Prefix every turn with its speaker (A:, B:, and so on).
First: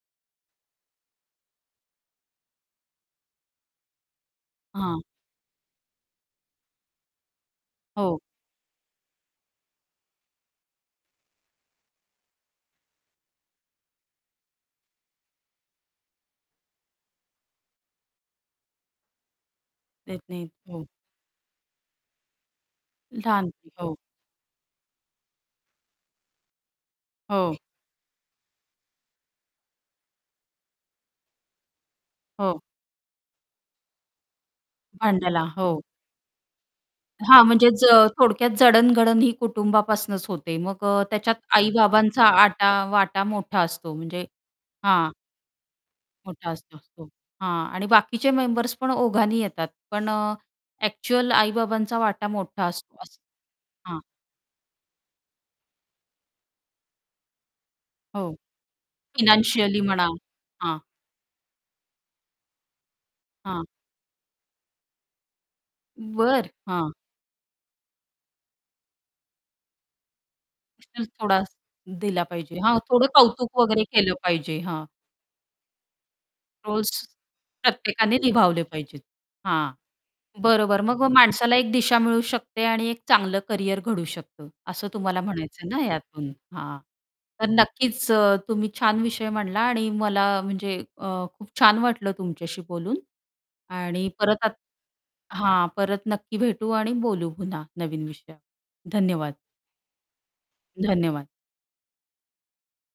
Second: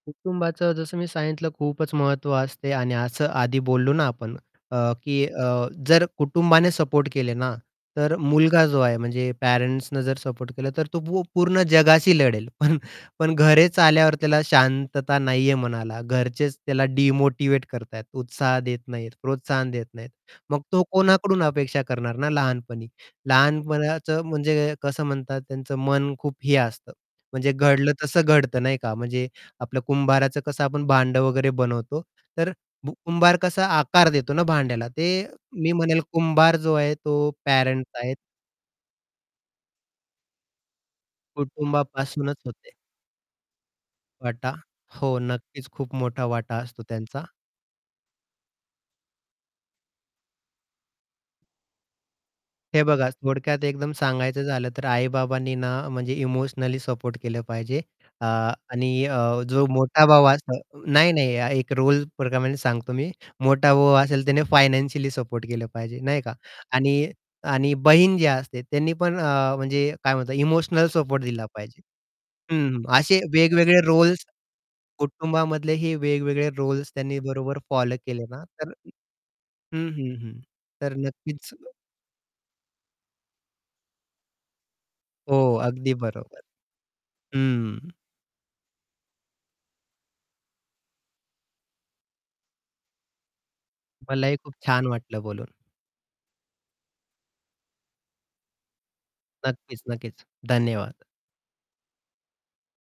A: कुटुंबाचं जसं मी सांगितलं खूपच महत्त्व असते आणि असं आधी बोललो ना, आपण अ,
B: हां
A: की अ, जर कुटुंबाने सपोर्ट केले ना, तर
B: हो.
A: मुलगा जो आहे. म्हणजे पॅरेंट्सनं जर सपोर्ट केलं, तर तो पूर्ण जगाशी लढेल पण, पण घरेच आल्यावर त्याला शांतता नाही आहे, मनाला घरचेच त्याला डिमोटिव्हेट करत आहेत, उत्साह देत नाहीत. प्रोत्साहन देत नाहीत.
B: देत नाहीत.
A: मग तो
B: हो.
A: कोणाकडून अपेक्षा करणार ना लहानपणी.
B: लहान की, हो.
A: लहानपणाचं म्हणजे कसं म्हणतात त्यांचं मन खूप हे असतं. म्हणजे
B: हो.
A: घडलं तसं घडतं नाही का, म्हणजे आपल्या कुंभाराचं कसं आपण भांडं वगैरे बनवतो तर
B: हो.
A: भू कुंभार कसा आकार देतो ना भांड्याला, ते
B: भांड्याला
A: मी
B: हो.
A: म्हणेल कुंभार जो आहे, तो
B: हां म्हणजे ज
A: पॅरेंट्स आहेत.
B: थोडक्यात जडण-घडण, ही कुटुंबापासनच होते मग अ, त्याच्यात आई-बाबांचा
A: कुटुंबापासूनच होते.
B: आटा वाटा मोठा असतो म्हणजे
A: वाटा.
B: हां.
A: हो, नक्कीच खूप मोठा
B: मोठा
A: वाटा
B: असतो
A: असतो
B: हो,
A: त्यांचा.
B: हां. आणि बाकीचे मेंबर्स पण ओघांनी येतात पण अ, एक्चुअल आई-बाबांचा वाटा मोठा
A: हे
B: असतो
A: बघा.
B: असं,
A: थोडक्यात एकदम
B: हां.
A: सांगायचं झालं तर आई-बाबांनी ना म्हणजे इमोशनली सपोर्ट केलं पाहिजे अ,
B: हो.
A: आणि अ, जो
B: फायनान्शियली
A: मोठा
B: म्हणा
A: भाऊ
B: हां.
A: असतो नाही, नाही एक रोल प्रकारामध्ये सांगतो मी
B: हां.
A: मोठा भाऊ असेल त्याने फायनान्शियली सपोर्ट केलं पाहिजे, नाही का
B: बर हां.
A: आणि आणि बहीण जी असते त्यांनी पण अ, म्हणजे काय म्हणतात इमोशनल सपोर्ट
B: थोडा
A: दिला पाहिजे.
B: दिला पाहिजे, हां
A: हं,
B: थोडं
A: असे
B: कौतुक
A: वेगवेगळे
B: वगैरे केलं
A: रोल्स
B: पाहिजे. हां.
A: कुटुंबामधले हे वेगवेगळे
B: रोल्स
A: रोल्स त्यांनी बरोबर फॉलो
B: प्रत्येकाने
A: केले ना,
B: निभावले
A: तर
B: पाहिजेत. हां,
A: हं, हं, हं.
B: बरोबर
A: तर
B: मग अ,
A: नक्कीच
B: माणसाला एक दिशा मिळू शकते आणि एक चांगलं करियर घडू शकतं. असं तुम्हाला
A: हो,
B: म्हणायचं आहे ना
A: अगदी
B: यातून.
A: बरोबर.
B: हां, तर
A: हं.
B: नक्कीच अ, तुम्ही छान विषय म्हटला आणि मला म्हणजे अ, खूप छान वाटलं तुमच्याशी बोलून आणि
A: मलाही
B: परत आत
A: खूप छान वाटलं बोलून.
B: हां, परत नक्की भेटू आणि बोलू पुन्हा नवीन विषयावर धन्यवाद.
A: नक्कीच-नक्कीच, धन्यवाद.
B: धन्यवाद.